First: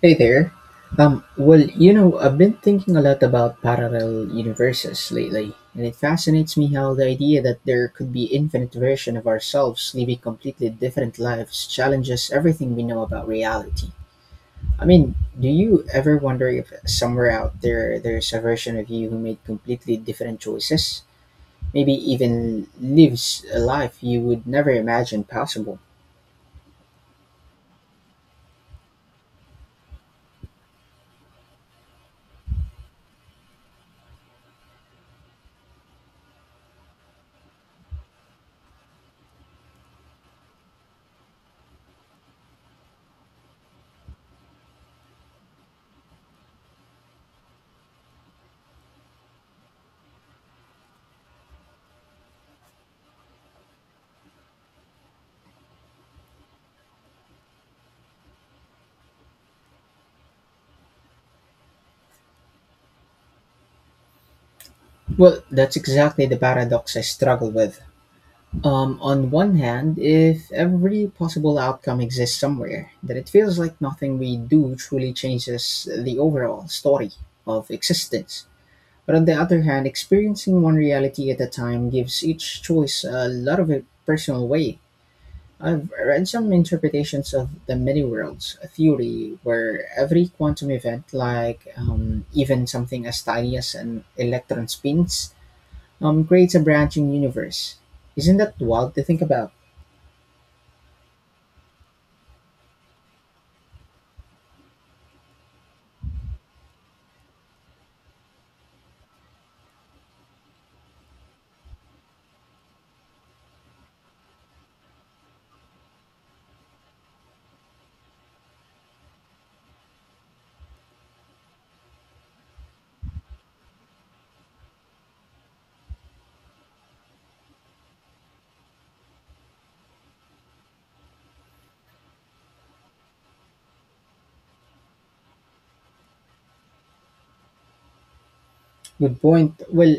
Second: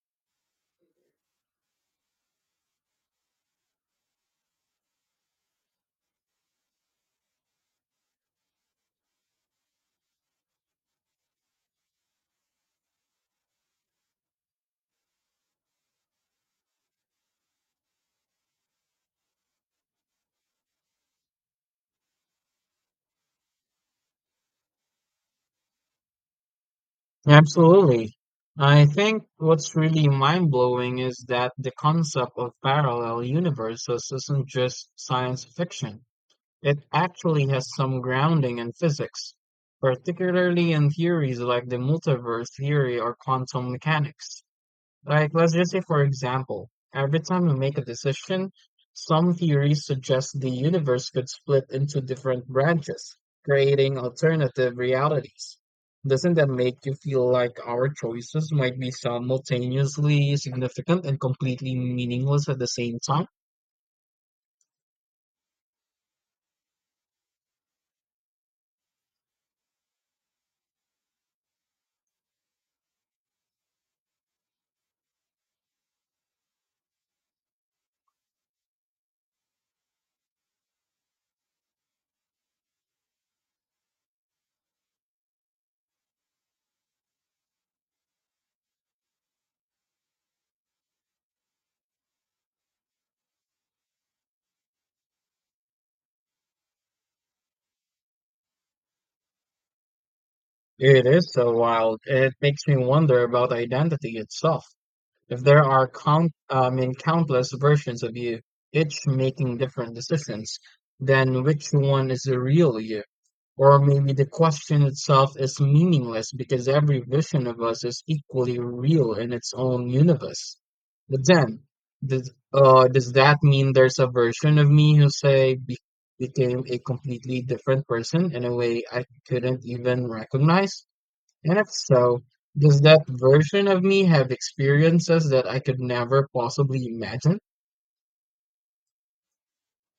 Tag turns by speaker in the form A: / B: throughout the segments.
A: Hey there. I've been thinking a lot about parallel universes lately, and it fascinates me how the idea that there could be infinite version of ourselves living completely different lives challenges everything we know about reality. I mean, do you ever wonder if somewhere out there there's a version of you who made completely different choices? Maybe even lives a life you would never imagine possible.
B: Absolutely. I think what's really mind-blowing is that the concept of parallel universes isn't just science fiction. It actually has some grounding in physics, particularly in theories like the multiverse theory or quantum mechanics. Like, let's just say, for example, every time we make a decision, some theories suggest the universe could split into different branches, creating alternative realities. Doesn't that make you feel like our choices might be simultaneously significant and completely meaningless at the same time?
A: Well, that's exactly the paradox I struggle with. On one hand, if every possible outcome exists somewhere, then it feels like nothing we do truly changes the overall story of existence. But on the other hand, experiencing one reality at a time gives each choice a lot of a personal weight. I've read some interpretations of the many worlds theory, where every quantum event, like even something as tiny as an electron spins, creates a branching universe. Isn't that wild to think about?
B: It is so wild. It makes me wonder about identity itself. If there are count, I mean, countless versions of you, each making different decisions, then which one is the real you? Or maybe the question itself is meaningless because every vision of us is equally real in its own universe. But then, does that mean there's a version of me who, became a completely different person in a way I couldn't even recognize? And if so, does that version of me have experiences that I could never possibly imagine?
A: Good point. Well,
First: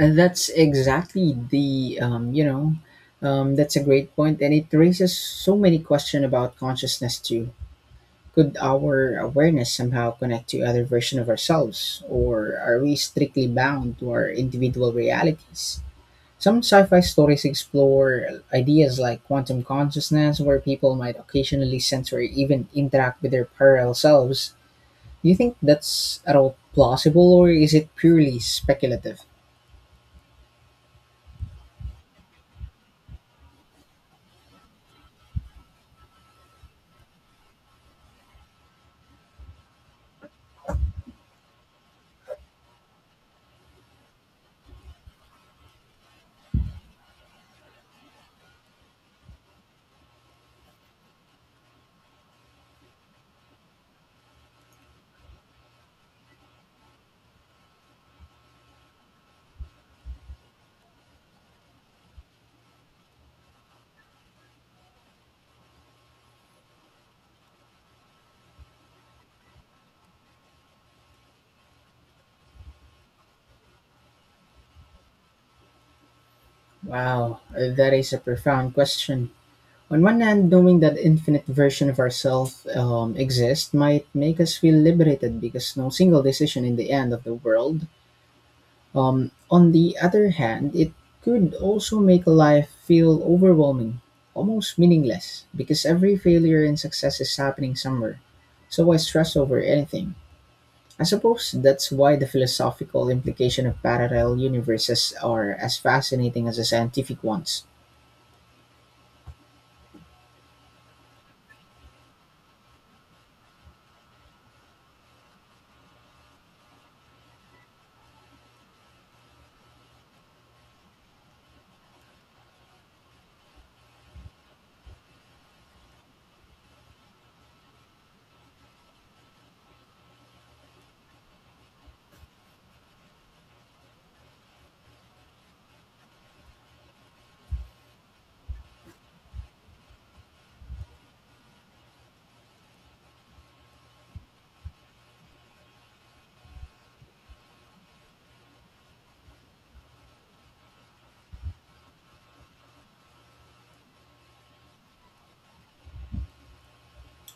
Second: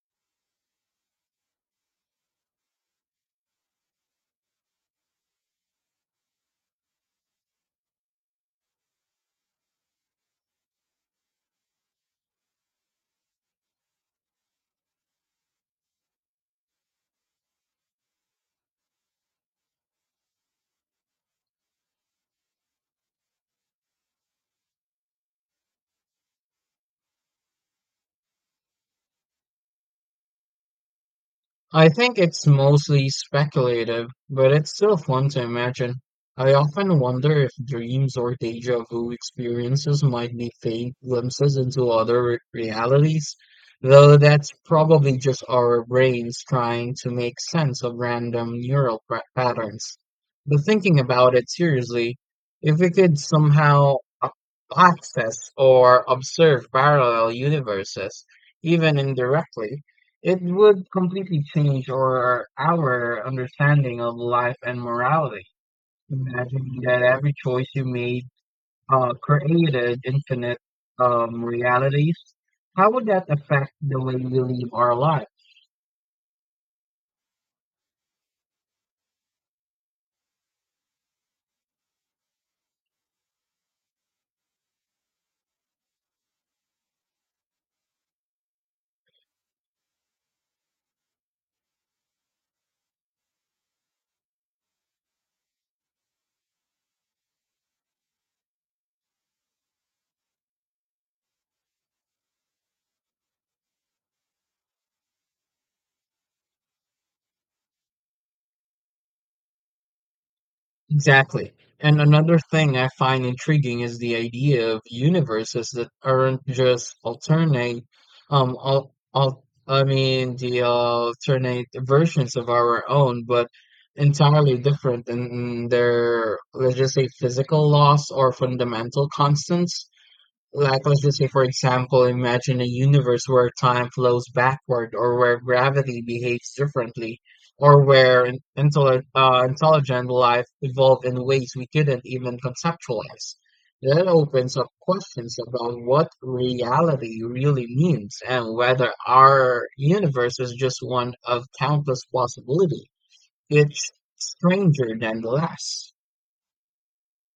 A: that's exactly the you know That's a great point, and it raises so many questions about consciousness too. Could our awareness somehow connect to other version of ourselves, or are we strictly bound to our individual realities? Some sci-fi stories explore ideas like quantum consciousness, where people might occasionally sense or even interact with their parallel selves. Do you think that's at all plausible, or is it purely speculative?
B: I think it's mostly speculative, but it's still fun to imagine. I often wonder if dreams or deja vu experiences might be faint glimpses into other realities, though that's probably just our brains trying to make sense of random neural patterns. But thinking about it seriously, if we could somehow a- access or observe parallel universes, even indirectly, it would completely change our understanding of life and morality. Imagine that every choice you made created infinite realities. How would that affect the way we live our lives?
A: Wow, that is a profound question. On one hand, knowing that infinite version of ourselves exists might make us feel liberated because no single decision in the end of the world. On the other hand, it could also make life feel overwhelming, almost meaningless, because every failure and success is happening somewhere. So why stress over anything? I suppose that's why the philosophical implication of parallel universes are as fascinating as the scientific ones.
B: Exactly. And another thing I find intriguing is the idea of universes that aren't just alternate, the alternate versions of our own, but entirely different in their, let's just say, physical laws or fundamental constants. Like, let's just say, for example, imagine a universe where time flows backward, or where gravity behaves differently, or where intelligent life evolved in ways we couldn't even conceptualize. That opens up questions about what reality really means and whether our universe is just one of countless possibilities, each stranger than the last.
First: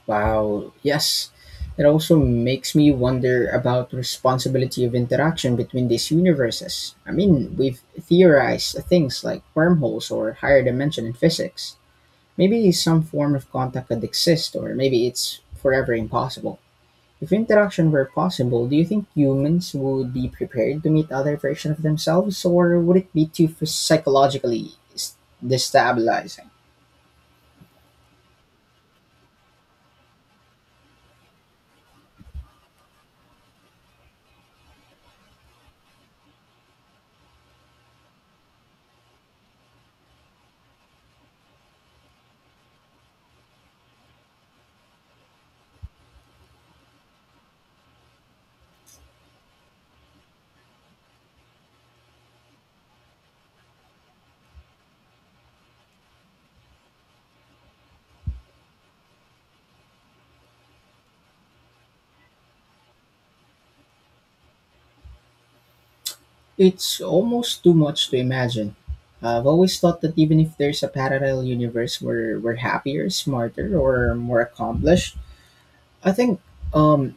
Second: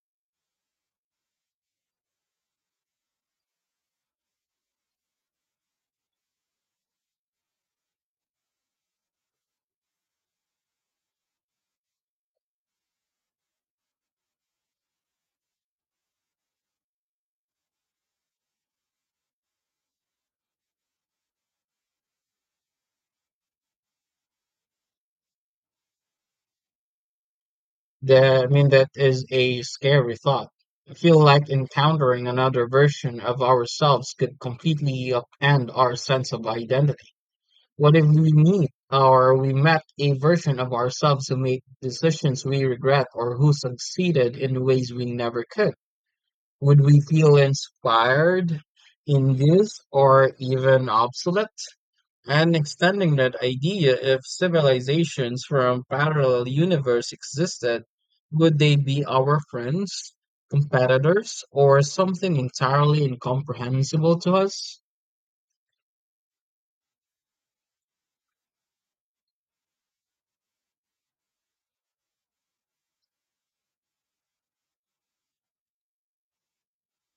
A: Wow, yes. It also makes me wonder about responsibility of interaction between these universes. I mean, we've theorized things like wormholes or higher dimension in physics. Maybe some form of contact could exist, or maybe it's forever impossible. If interaction were possible, do you think humans would be prepared to meet other versions of themselves, or would it be too psychologically destabilizing?
B: That is a scary thought. I feel like encountering another version of ourselves could completely upend our sense of identity. What if we meet or we met a version of ourselves who made decisions we regret or who succeeded in ways we never could? Would we feel inspired, induced, or even obsolete? And extending that idea, if civilizations from parallel universe existed, would they be our friends, competitors, or something entirely incomprehensible to us?
A: It's almost too much to imagine. I've always thought that even if there's a parallel universe where we're happier, smarter, or more accomplished, I think um,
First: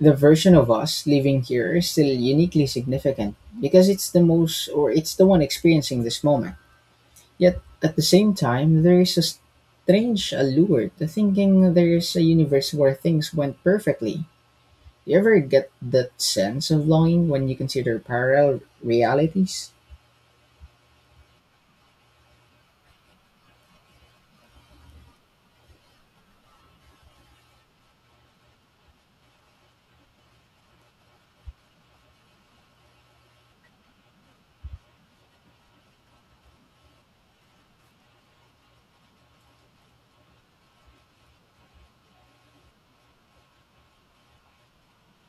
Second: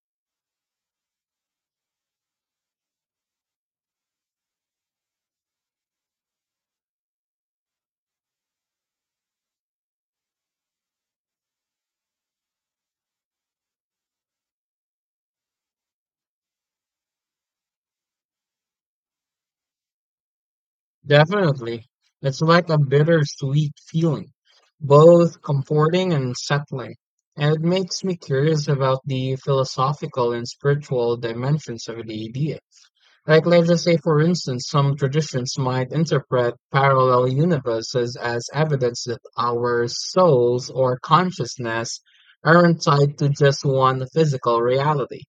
A: the version of us living here is still uniquely significant because it's the most, or it's the one experiencing this moment. Yet at the same time, there is a strange allure to thinking there's a universe where things went perfectly. Do you ever get that sense of longing when you consider parallel realities?
B: Definitely. It's like a bittersweet feeling, both comforting and unsettling. And it makes me curious about the philosophical and spiritual dimensions of the idea. Like let's just say for instance, some traditions might interpret parallel universes as evidence that our souls or consciousness aren't tied to just one physical reality.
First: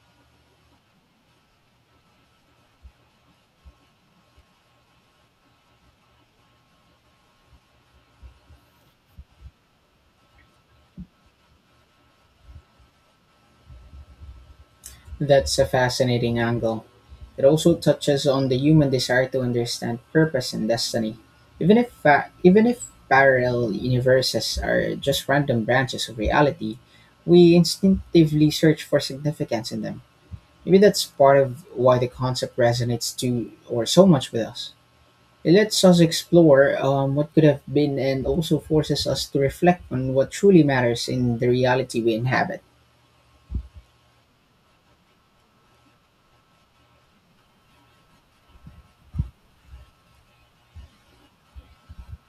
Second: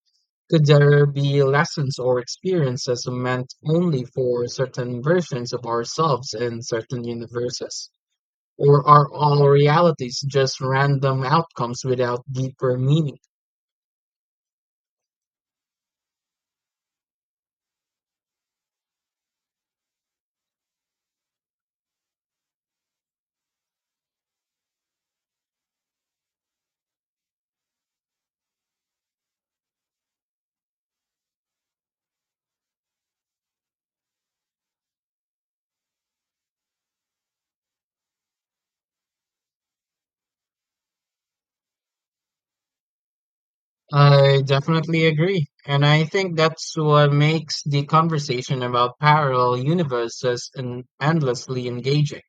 B: Could there be lessons or experiences meant only for certain versions of ourselves in certain universes? Or are all realities just random outcomes without deeper meaning?
A: That's a fascinating angle. It also touches on the human desire to understand purpose and destiny, even if parallel universes are just random branches of reality. We instinctively search for significance in them. Maybe that's part of why the concept resonates to or so much with us. It lets us explore what could have been and also forces us to reflect on what truly matters in the reality we inhabit.
B: I definitely agree. And I think that's what makes the conversation about parallel universes endlessly engaging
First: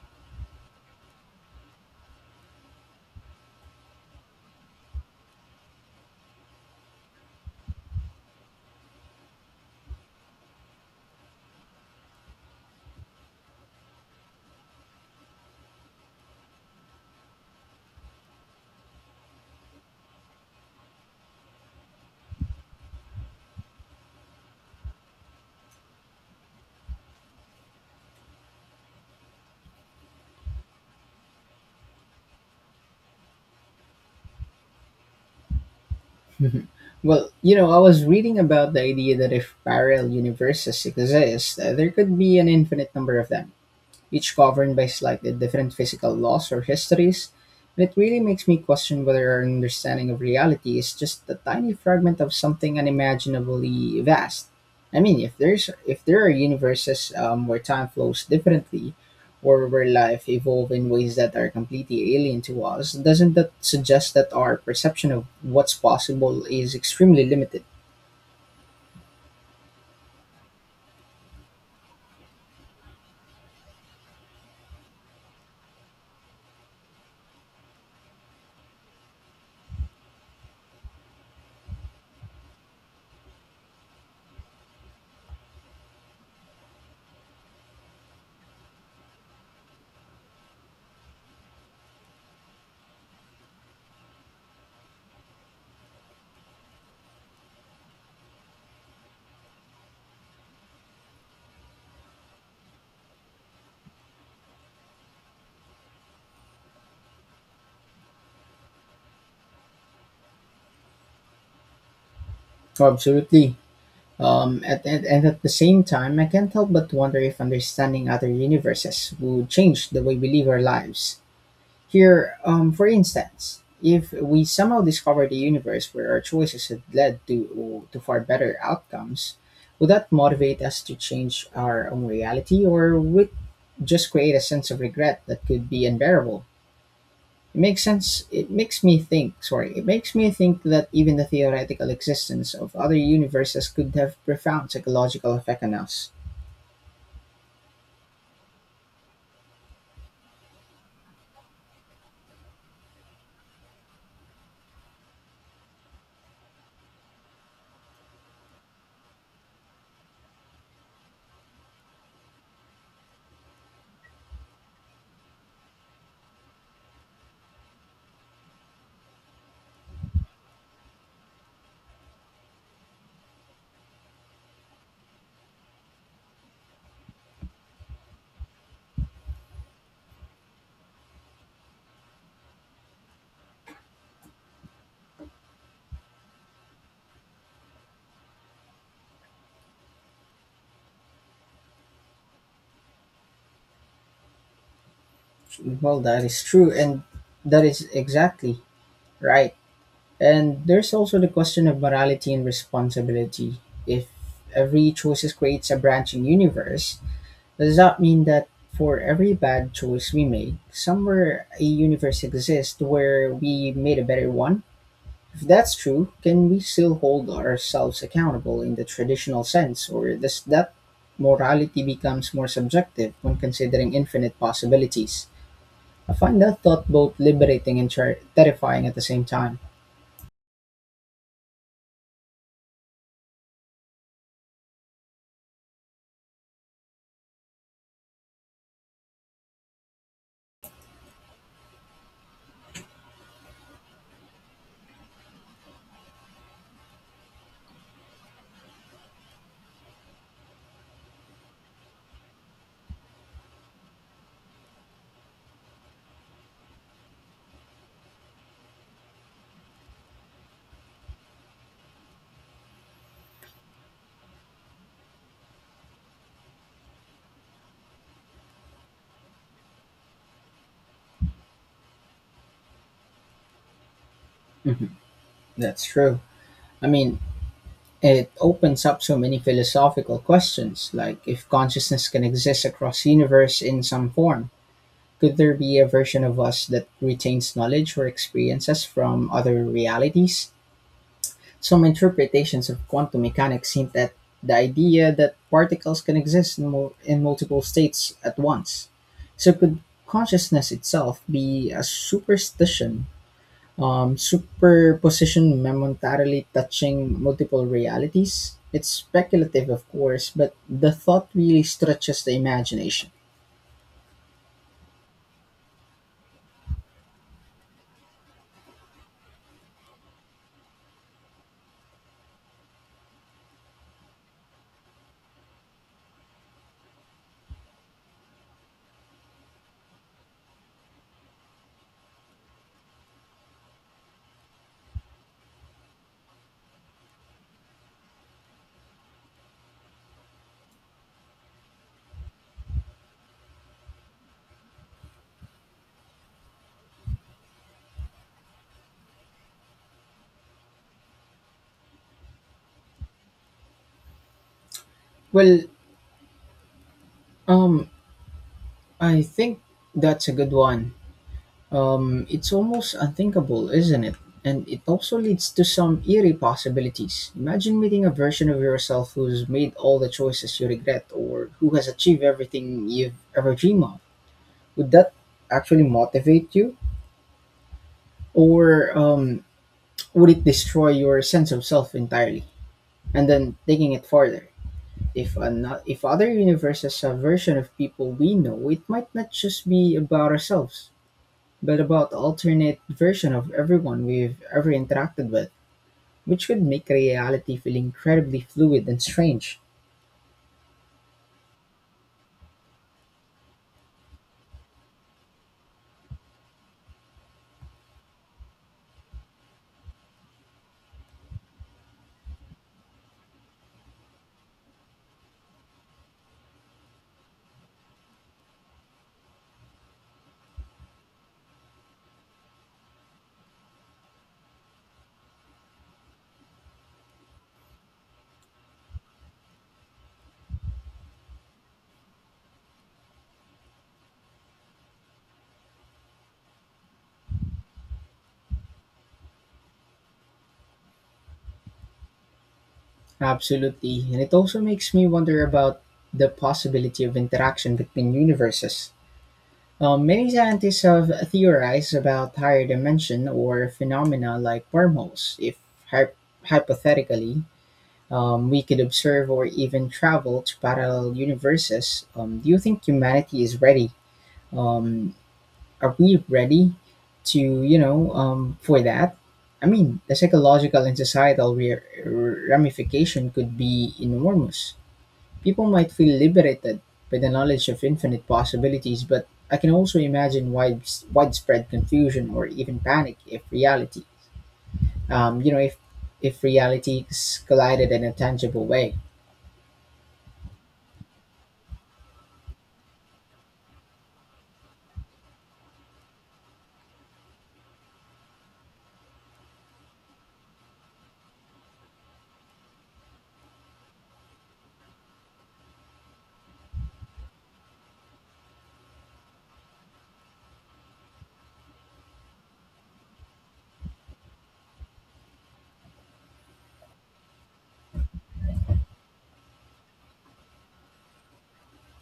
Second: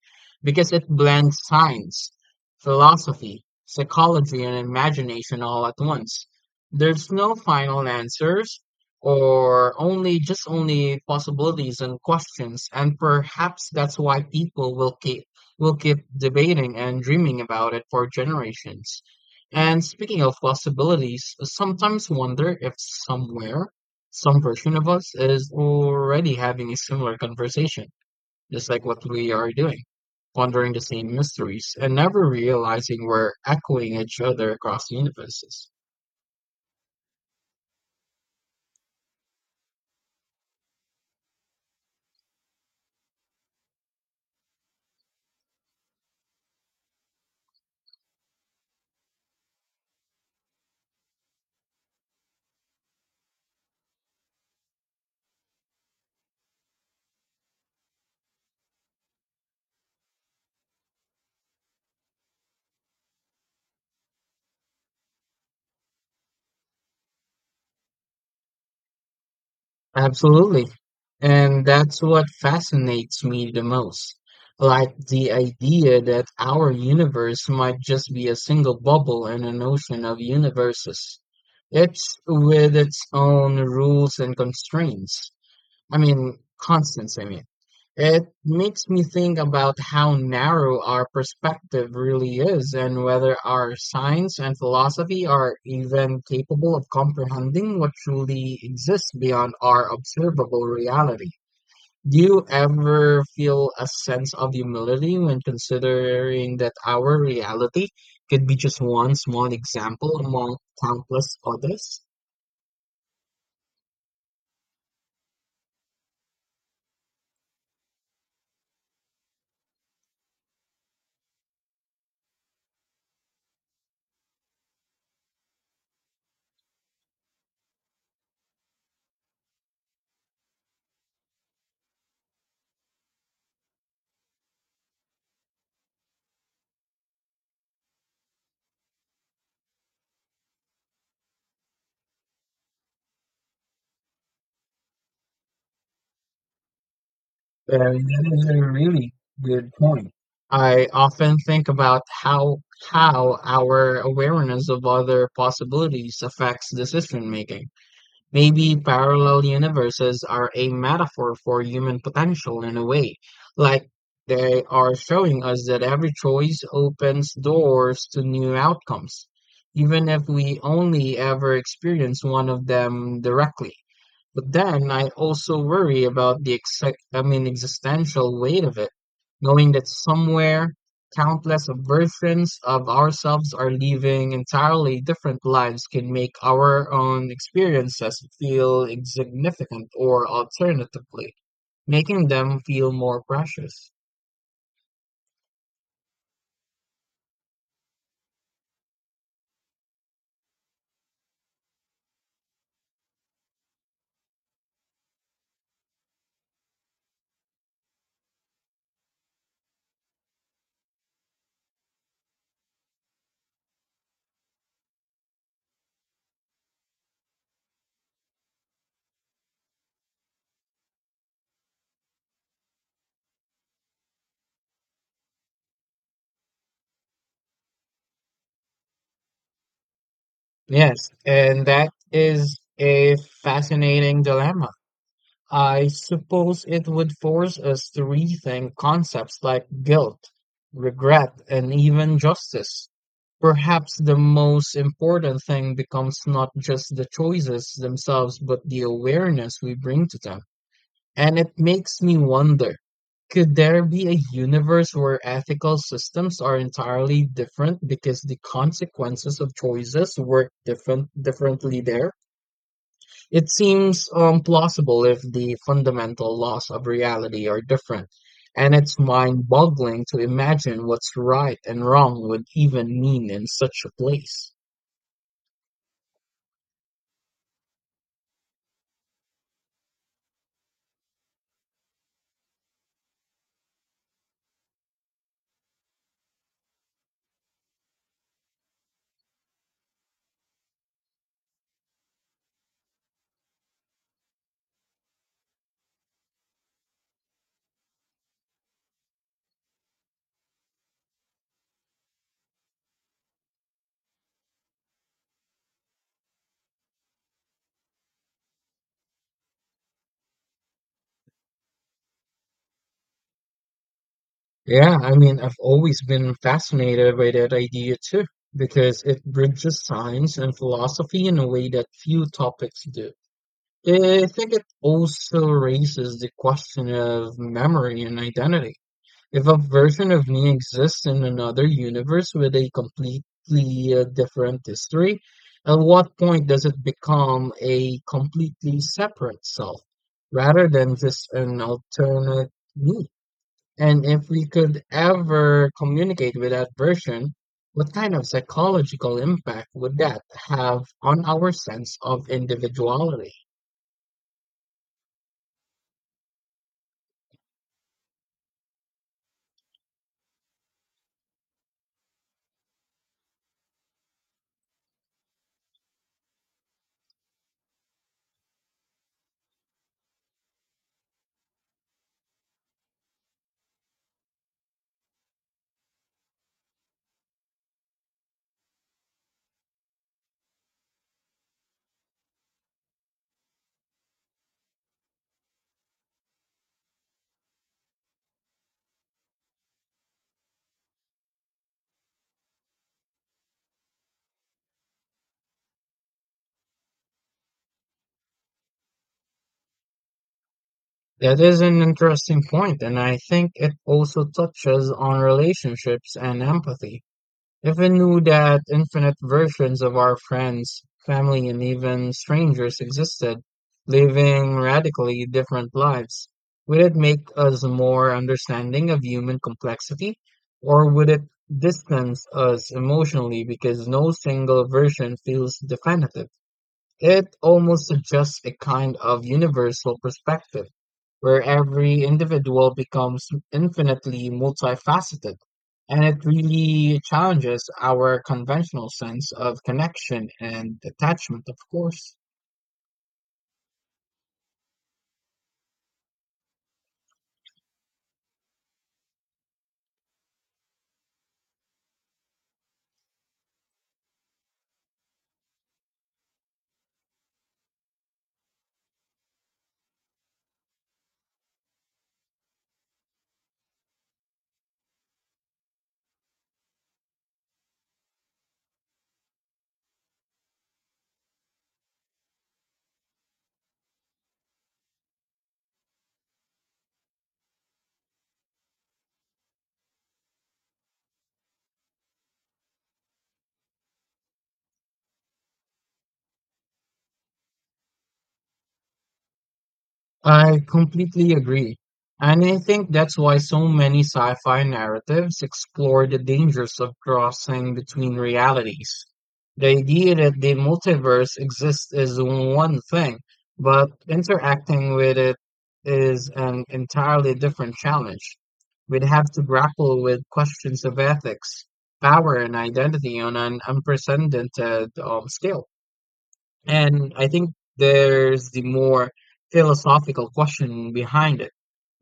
B: because it blends science, philosophy, psychology, and imagination all at once. There's no final answers or only just only possibilities and questions. And perhaps that's why people will keep debating and dreaming about it for generations. And speaking of possibilities, I sometimes wonder if somewhere, some version of us is already having a similar conversation, just like what we are doing, pondering the same mysteries and never realizing we're echoing each other across universes.
A: Mhm. I was reading about the idea that if parallel universes exist, there could be an infinite number of them each governed by slightly different physical laws or histories, and it really makes me question whether our understanding of reality is just a tiny fragment of something unimaginably vast. I mean, if there are universes where time flows differently, or where life evolves in ways that are completely alien to us, doesn't that suggest that our perception of what's possible is extremely limited?
B: Absolutely. And that's what fascinates me the most. Like the idea that our universe might just be a single bubble in an ocean of universes. It's with its own rules and constraints. I mean, constants, I mean. It makes me think about how narrow our perspective really is and whether our science and philosophy are even capable of comprehending what truly exists beyond our observable reality. Do you ever feel a sense of humility when considering that our reality could be just one small example among countless others?
A: Absolutely. At the same time, I can't help but wonder if understanding other universes would change the way we live our lives. Here, for instance, if we somehow discovered a universe where our choices had led to far better outcomes, would that motivate us to change our own reality or would it just create a sense of regret that could be unbearable? It makes sense. It makes me think that even the theoretical existence of other universes could have profound psychological effect on us.
B: That is a really good point. I often think about how our awareness of other possibilities affects decision making. Maybe parallel universes are a metaphor for human potential in a way, like they are showing us that every choice opens doors to new outcomes, even if we only ever experience one of them directly. But then I also worry about the existential weight of it, knowing that somewhere countless versions of ourselves are living entirely different lives can make our own experiences feel insignificant or alternatively, making them feel more precious.
A: Well, that is true, and that is exactly right. And there's also the question of morality and responsibility. If every choice creates a branching universe, does that mean that for every bad choice we make, somewhere a universe exists where we made a better one? If that's true, can we still hold ourselves accountable in the traditional sense, or does that morality becomes more subjective when considering infinite possibilities? I find that thought both liberating and terrifying at the same time.
B: Yes, and that is a fascinating dilemma. I suppose it would force us to rethink concepts like guilt, regret, and even justice. Perhaps the most important thing becomes not just the choices themselves, but the awareness we bring to them. And it makes me wonder, could there be a universe where ethical systems are entirely different because the consequences of choices work differently there? It seems plausible if the fundamental laws of reality are different, and it's mind-boggling to imagine what's right and wrong would even mean in such a place.
A: Mhm, that's true. I mean, it opens up so many philosophical questions, like if consciousness can exist across universe in some form, could there be a version of us that retains knowledge or experiences from other realities? Some interpretations of quantum mechanics hint at the idea that particles can exist in multiple states at once. So, could consciousness itself be a superstition, superposition momentarily touching multiple realities? It's speculative, of course, but the thought really stretches the imagination.
B: Yeah, I mean, I've always been fascinated by that idea too, because it bridges science and philosophy in a way that few topics do. I think it also raises the question of memory and identity. If a version of me exists in another universe with a completely different history, at what point does it become a completely separate self rather than just an alternate me? And if we could ever communicate with that version, what kind of psychological impact would that have on our sense of individuality?
A: Well, um, I think that's a good one. It's almost unthinkable, isn't it? And it also leads to some eerie possibilities. Imagine meeting a version of yourself who's made all the choices you regret or who has achieved everything you've ever dreamed of. Would that actually motivate you? Or would it destroy your sense of self entirely? And then taking it further, if other universes have version of people we know, it might not just be about ourselves. But about alternate version of everyone we've ever interacted with, which could make reality feel incredibly fluid and strange.
B: That is an interesting point, and I think it also touches on relationships and empathy. If we knew that infinite versions of our friends, family and even strangers existed, living radically different lives. Would it make us more understanding of human complexity, or would it distance us emotionally because no single version feels definitive? It almost suggests a kind of universal perspective, where every individual becomes infinitely multifaceted, and it really challenges our conventional sense of connection and attachment, of course.
A: Absolutely, and it also makes me wonder about the possibility of interaction between universes. Many scientists have theorized about higher dimension or phenomena like wormholes. If hy- hypothetically we could observe or even travel to parallel universes, do you think humanity is ready? Um, Are we ready for that? I mean, the psychological and societal ramification could be enormous. People might feel liberated by the knowledge of infinite possibilities, but I can also imagine widespread confusion or even panic if um, you know, if if realities collided in a tangible way.
B: I completely agree. And I think that's why so many sci fi narratives explore the dangers of crossing between realities. The idea that the multiverse exists is one thing, but interacting with it is an entirely different challenge. We'd have to grapple with questions of ethics, power, and identity on an unprecedented scale. And I think there's the more philosophical question behind it.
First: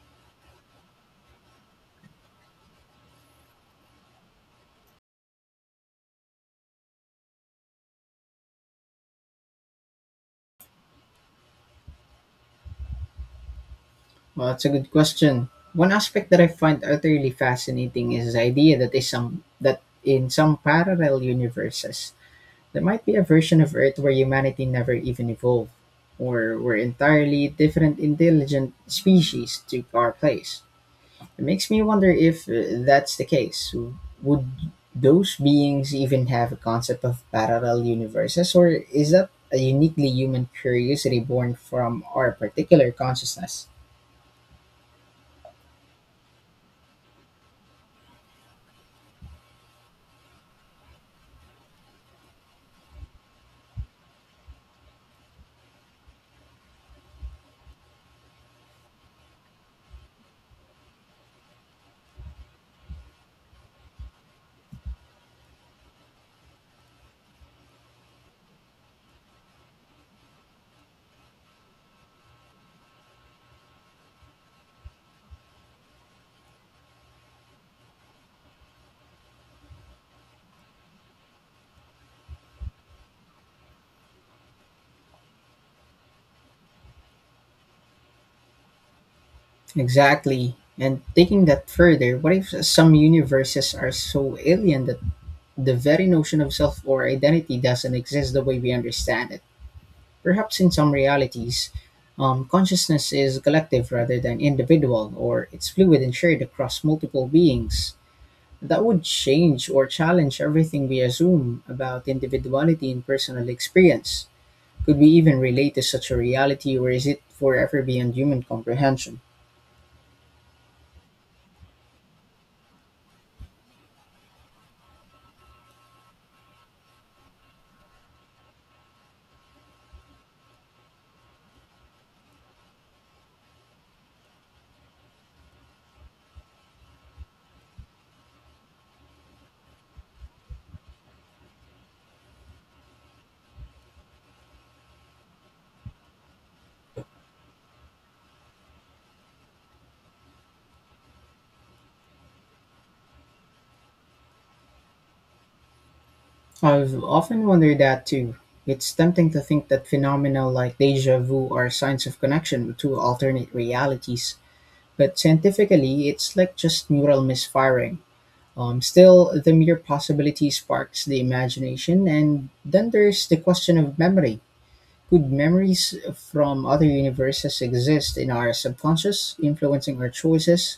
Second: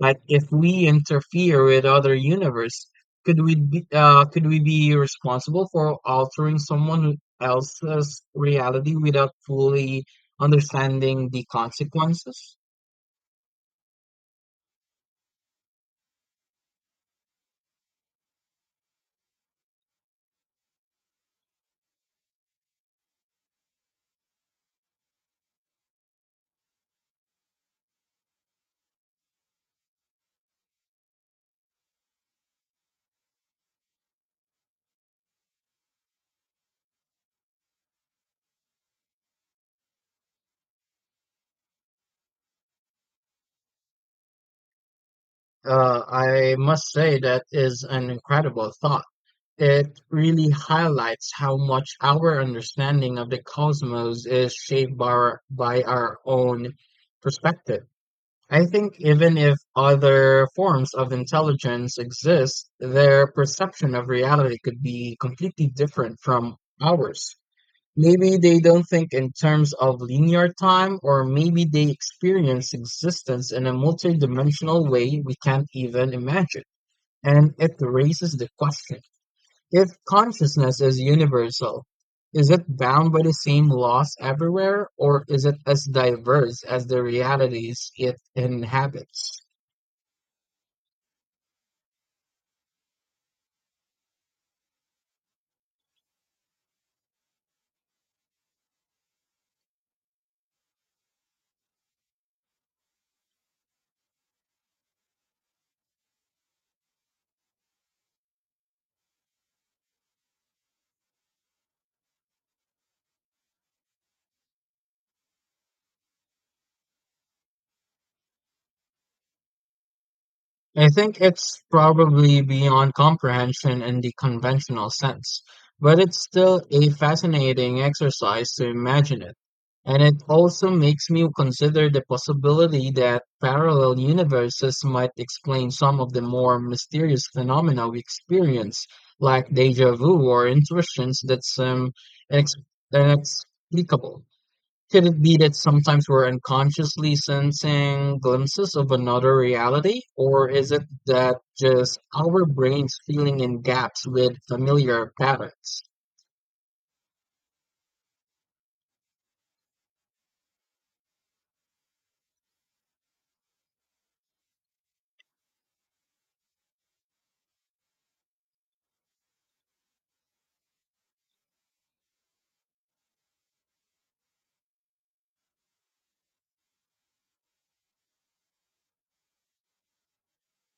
B: Like, if we interfere with other universe, could we be responsible for altering someone else's reality without fully understanding the consequences?
A: Well, that's a good question. One aspect that I find utterly fascinating is the idea that is some that in some parallel universes, there might be a version of Earth where humanity never even evolved, or where entirely different intelligent species took our place. It makes me wonder if that's the case. Would those beings even have a concept of parallel universes, or is that a uniquely human curiosity born from our particular consciousness?
B: I must say that is an incredible thought. It really highlights how much our understanding of the cosmos is shaped by our own perspective. I think even if other forms of intelligence exist, their perception of reality could be completely different from ours. Maybe they don't think in terms of linear time, or maybe they experience existence in a multidimensional way we can't even imagine. And it raises the question, if consciousness is universal, is it bound by the same laws everywhere, or is it as diverse as the realities it inhabits?
A: Exactly. And taking that further, what if some universes are so alien that the very notion of self or identity doesn't exist the way we understand it? Perhaps in some realities, consciousness is collective rather than individual, or it's fluid and shared across multiple beings. That would change or challenge everything we assume about individuality and personal experience. Could we even relate to such a reality, or is it forever beyond human comprehension?
B: I think it's probably beyond comprehension in the conventional sense, but it's still a fascinating exercise to imagine it. And it also makes me consider the possibility that parallel universes might explain some of the more mysterious phenomena we experience, like deja vu or intuitions that seem inex- inexplicable. Could it be that sometimes we're unconsciously sensing glimpses of another reality? Or is it that just our brains filling in gaps with familiar patterns?
A: I've often wondered that too. It's tempting to think that phenomena like deja vu are signs of connection to alternate realities, but scientifically, it's like just neural misfiring. Still, the mere possibility sparks the imagination, and then there's the question of memory. Could memories from other universes exist in our subconscious, influencing our choices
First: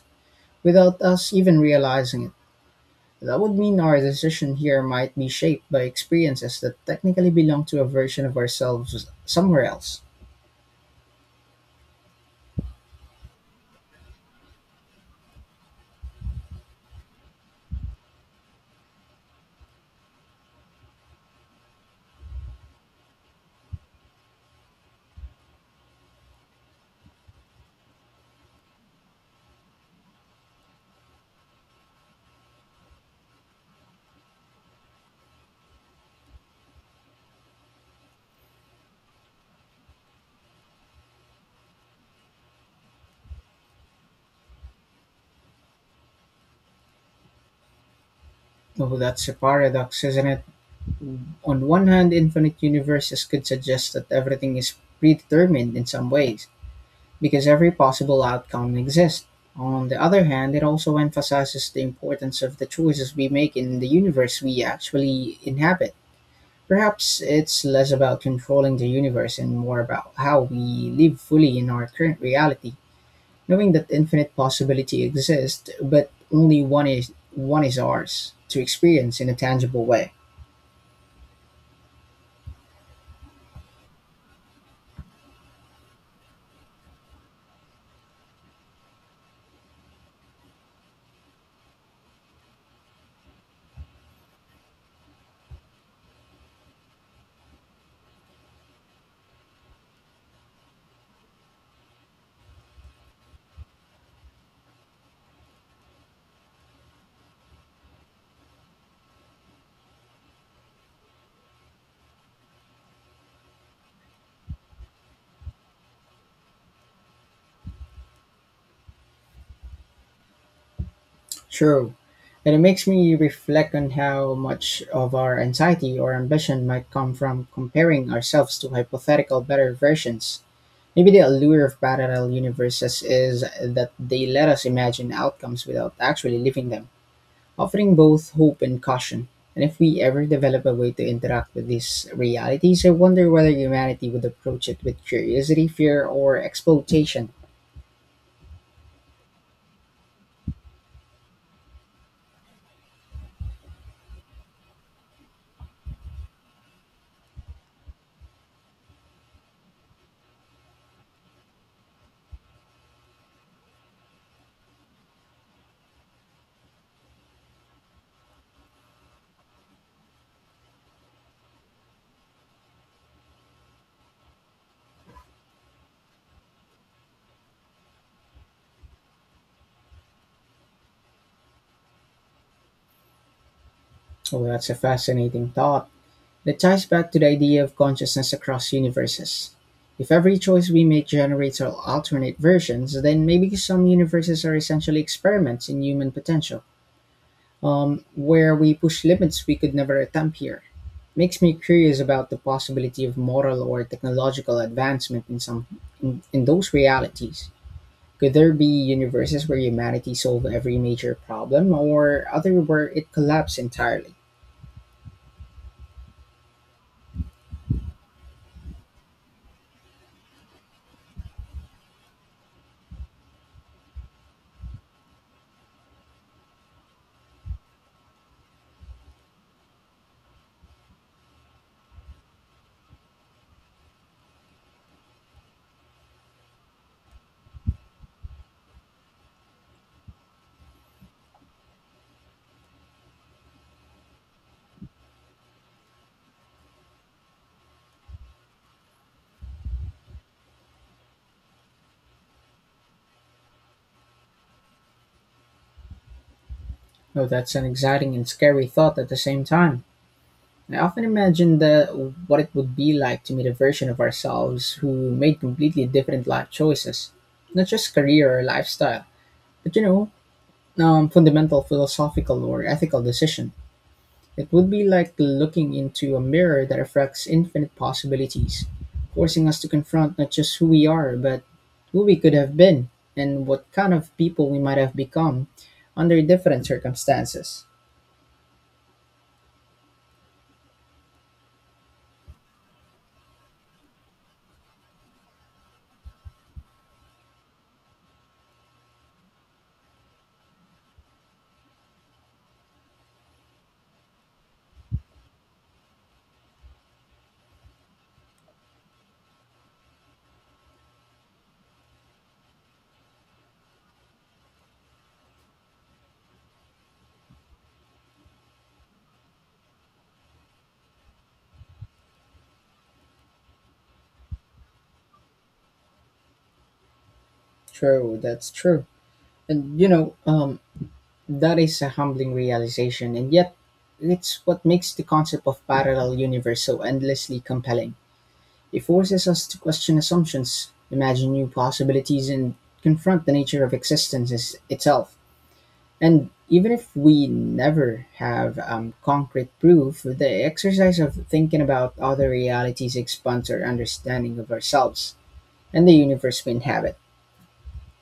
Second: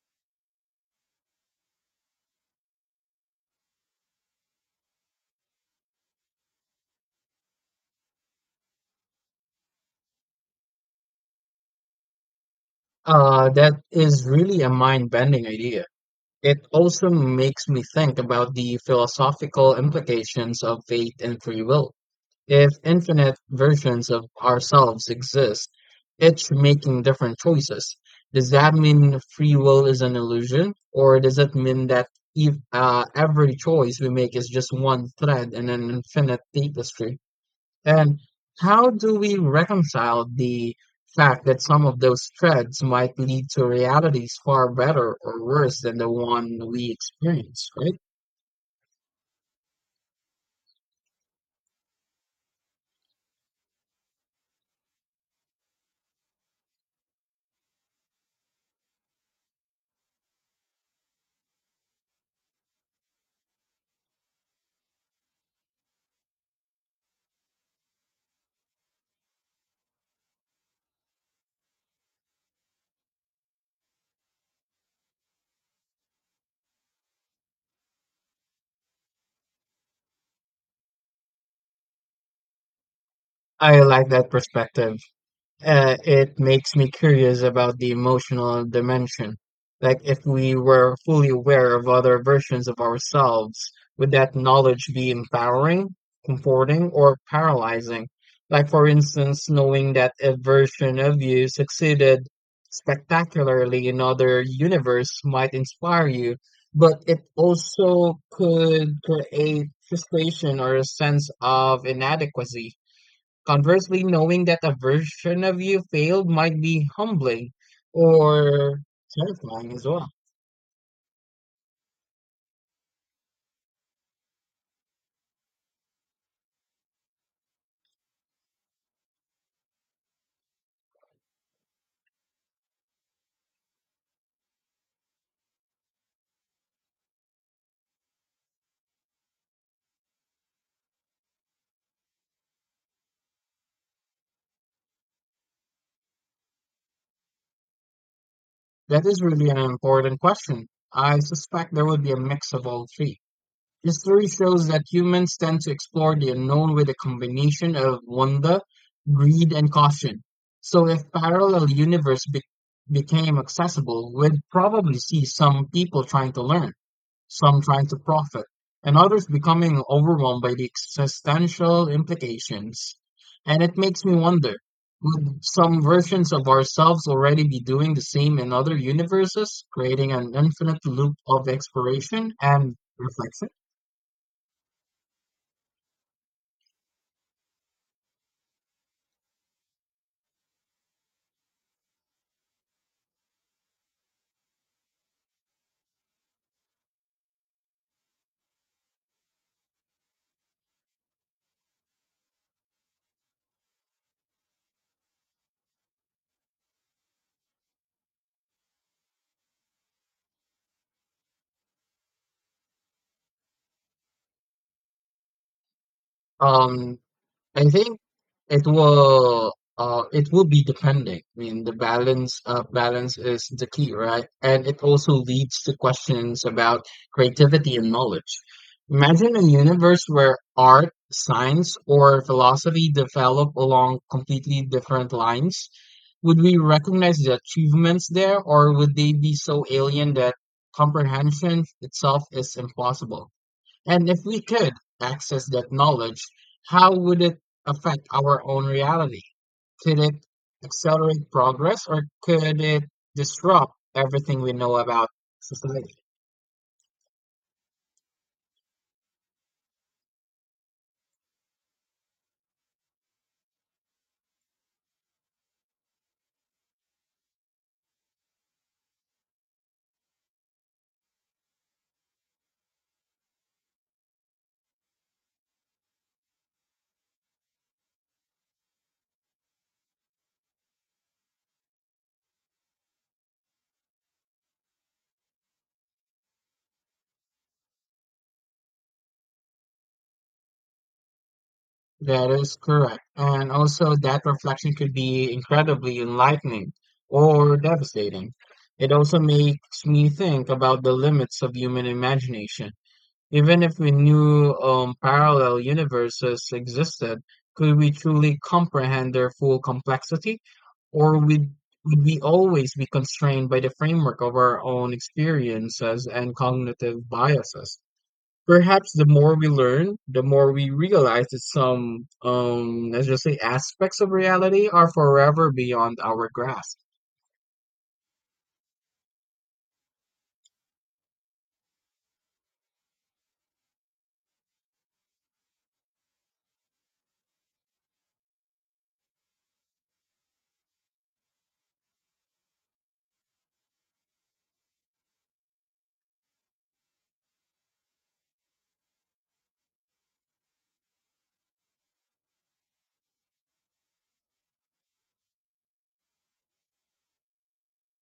A: without us even realizing it? That would mean our decision here might be shaped by experiences that technically belong to a version of ourselves somewhere else.
B: That is really a mind bending idea. It also makes me think about the philosophical implications of fate and free will. If infinite versions of ourselves exist, each making different choices, does that mean free will is an illusion? Or does it mean that if, every choice we make is just one thread in an infinite tapestry? And how do we reconcile the fact that some of those threads might lead to realities far better or worse than the one we experience, right?
A: Oh, that's a paradox, isn't it? On one hand, infinite universes could suggest that everything is predetermined in some ways, because every possible outcome exists. On the other hand, it also emphasizes the importance of the choices we make in the universe we actually inhabit. Perhaps it's less about controlling the universe and more about how we live fully in our current reality. Knowing that infinite possibility exists, but only one is ours to experience in a tangible way.
B: I like that perspective. It makes me curious about the emotional dimension. Like, if we were fully aware of other versions of ourselves, would that knowledge be empowering, comforting, or paralyzing? Like, for instance, knowing that a version of you succeeded spectacularly in other universe might inspire you, but it also could create frustration or a sense of inadequacy. Conversely, knowing that a version of you failed might be humbling or terrifying as well.
A: True. And it makes me reflect on how much of our anxiety or ambition might come from comparing ourselves to hypothetical better versions. Maybe the allure of parallel universes is that they let us imagine outcomes without actually living them, offering both hope and caution. And if we ever develop a way to interact with these realities, I wonder whether humanity would approach it with curiosity, fear, or exploitation.
B: That is really an important question. I suspect there would be a mix of all three. History shows that humans tend to explore the unknown with a combination of wonder, greed, and caution. So, if became accessible, we'd probably see some people trying to learn, some trying to profit, and others becoming overwhelmed by the existential implications. And it makes me wonder, would some versions of ourselves already be doing the same in other universes, creating an infinite loop of exploration and reflection?
A: Oh, that's a fascinating thought that ties back to the idea of consciousness across universes. If every choice we make generates alternate versions, then maybe some universes are essentially experiments in human potential, where we push limits we could never attempt here. Makes me curious about the possibility of moral or technological advancement in some in those realities. Could there be universes where humanity solved every major problem or other where it collapsed entirely?
B: Um, I think it will, it will be depending. I mean, the balance, balance is the key, right? And it also leads to questions about creativity and knowledge. Imagine a universe where art, science, or philosophy develop along completely different lines. Would we recognize the achievements there, or would they be so alien that comprehension itself is impossible? And if we could access that knowledge, how would it affect our own reality? Could it accelerate progress, or could it disrupt everything we know about society?
A: No, that's an exciting and scary thought at the same time. I often imagine the what it would be like to meet a version of ourselves who made completely different life choices, not just career or lifestyle, but fundamental philosophical or ethical decisions. It would be like looking into a mirror that reflects infinite possibilities, forcing us to confront not just who we are, but who we could have been and what kind of people we might have become under different circumstances.
B: That is correct. And also, that reflection could be incredibly enlightening or devastating. It also makes me think about the limits of human imagination. Even if we knew parallel universes existed, could we truly comprehend their full complexity? Or would, would we always be constrained by the framework of our own experiences and cognitive biases? Perhaps the more we learn, the more we realize that some, let's just say, aspects of reality are forever beyond our grasp.
A: True, that's true. And you know, um, that is a humbling realization, and yet it's what makes the concept of parallel universe so endlessly compelling. It forces us to question assumptions, imagine new possibilities, and confront the nature of itself. And even if we never have concrete proof, the exercise of thinking about other realities expands our understanding of ourselves and the universe we inhabit.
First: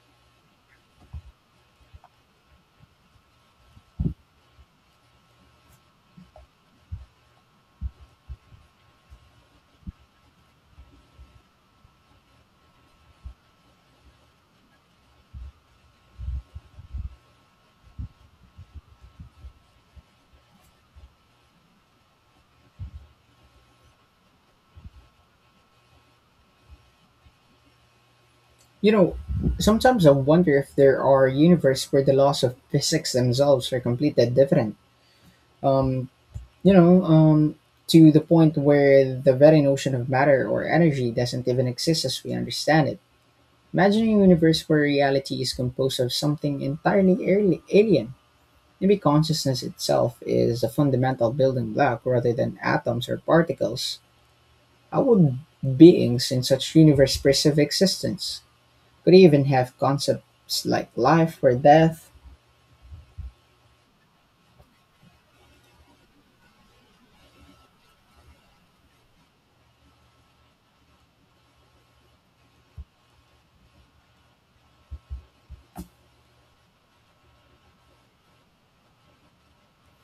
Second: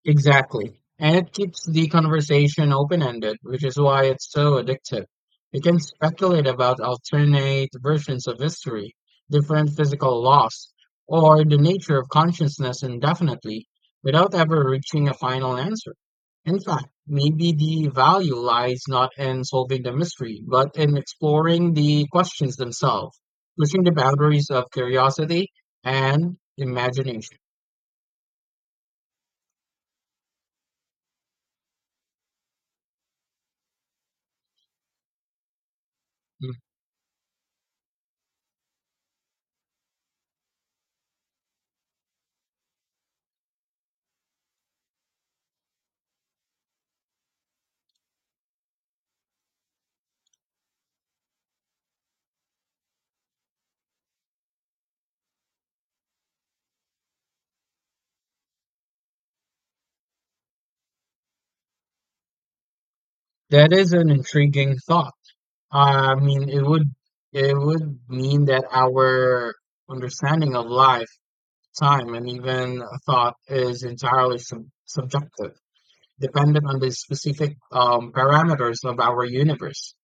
B: Exactly. And it keeps the conversation open-ended, which is why it's so addictive. You can speculate about alternate versions of history, different physical laws, or the nature of consciousness indefinitely without ever reaching a final answer. In fact, maybe the value lies not in solving the mystery, but in exploring the questions themselves, pushing the boundaries of curiosity and imagination.
A: You know, sometimes I wonder if there are universes where the laws of physics themselves are completely different. Um,
B: Hmm.
A: you know, um, to the point where the very notion of matter or energy doesn't even exist as we understand it. Imagine a universe where reality is composed of something entirely alien. Maybe consciousness itself is a fundamental building block rather than atoms or particles. How would beings in such universe perceive existence? Could they even have concepts like life or death?
B: That is an intriguing thought. I mean, it would mean that our understanding of life, time, and even thought is entirely subjective, dependent on the specific parameters of our universe.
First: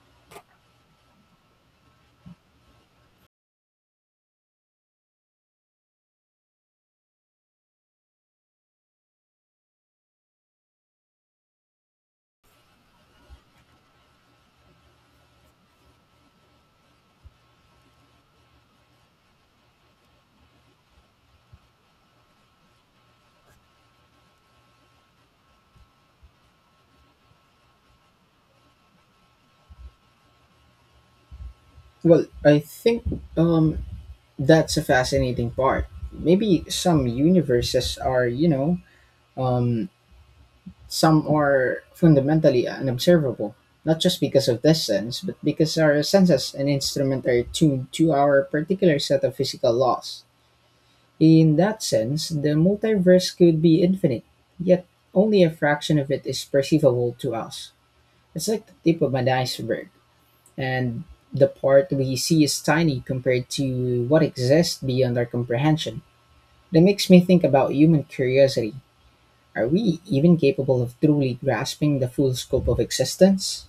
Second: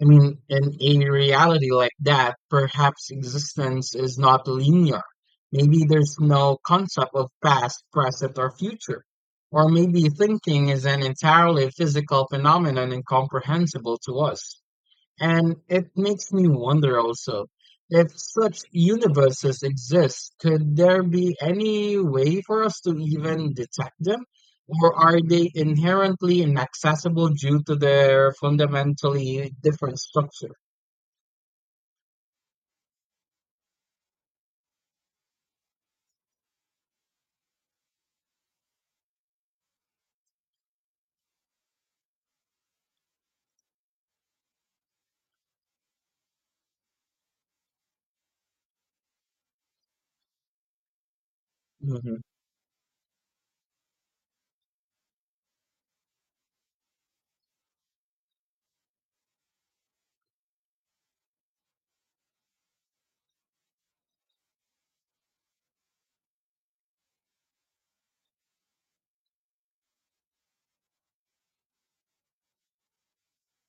B: I mean, in a reality like that, perhaps existence is not linear. Maybe there's no concept of past, present, or future. Or maybe thinking is an entirely physical phenomenon incomprehensible to us. And it makes me wonder also, if such universes exist, could there be any way for us to even detect them? Or are they inherently inaccessible due to their fundamentally different structure?
A: I think um, that's a fascinating part. Maybe some universes are, um, some are fundamentally unobservable, not just because of distance, but because our senses and instruments are tuned to our particular set of physical laws. In that
B: Mhm.
A: sense, the multiverse could be infinite, yet only a fraction of it is perceivable to us. It's like the tip of an iceberg, and the part we see is tiny compared to what exists beyond our comprehension. That makes me think about human curiosity. Are we even capable of truly grasping the full scope of existence?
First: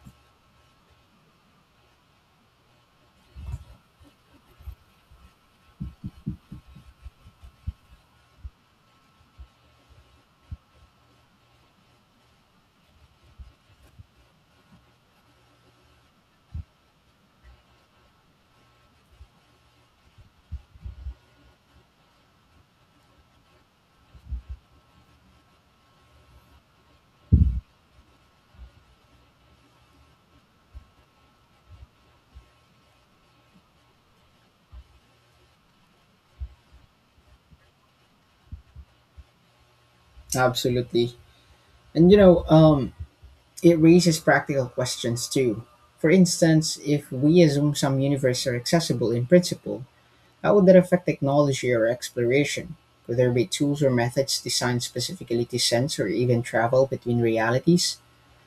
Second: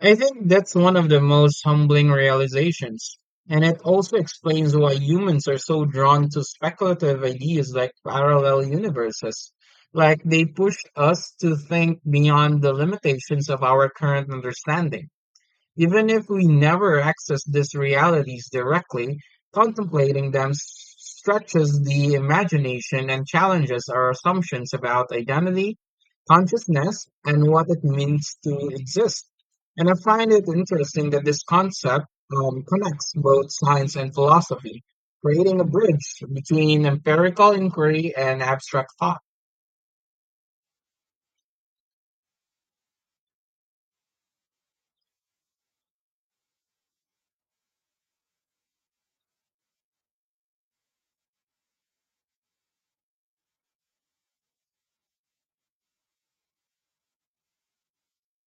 B: I think that's one of the most humbling realizations. And it also explains why humans are so drawn to speculative ideas like parallel universes. Like, they push us to think beyond the limitations of our current understanding. Even if we never access these realities directly, contemplating them s- stretches the imagination and challenges our assumptions about identity, consciousness, and what it means to exist. And I find it interesting that this concept connects both science and philosophy, creating a bridge between empirical inquiry and abstract thought.
A: Absolutely. And you know, um, it raises practical questions too. For instance, if we assume some universe are accessible in principle, how would that affect technology or exploration? Could there be tools or methods designed specifically to sense or even travel between realities?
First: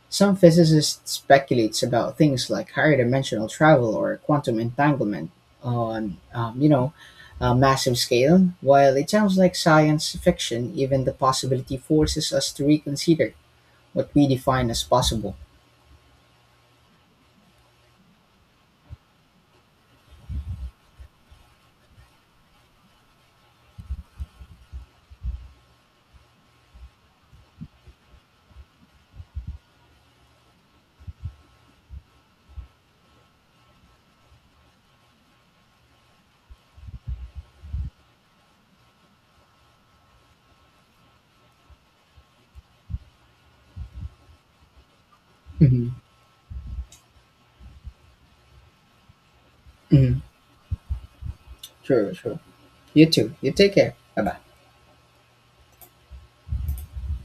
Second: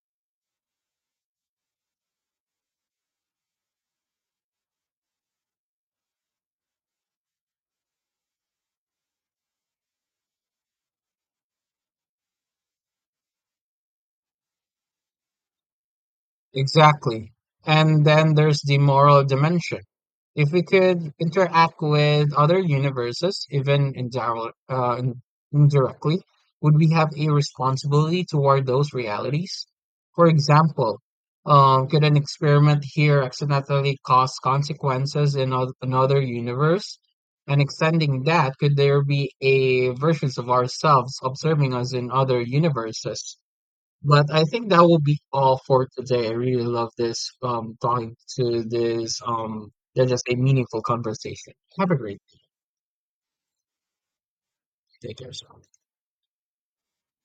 A: Some physicists speculate about things like higher dimensional travel or quantum entanglement on, um, you know, a massive scale. While it sounds like science fiction, even the possibility forces us to reconsider what we define as possible.
B: Exactly. And then there's the moral dimension. If we could interact with other universes, even indirectly, would we have a responsibility toward those realities? For example, could an experiment here accidentally cause consequences in another universe? And extending that, could there be a versions of ourselves observing us in other universes? But I think that will be all for
A: Hmm.
B: today. I really love this talking to this are
A: Hmm.
B: just a meaningful conversation. Have a
A: True,
B: great
A: true. You too. You take care. Bye bye.
B: day, take care, so.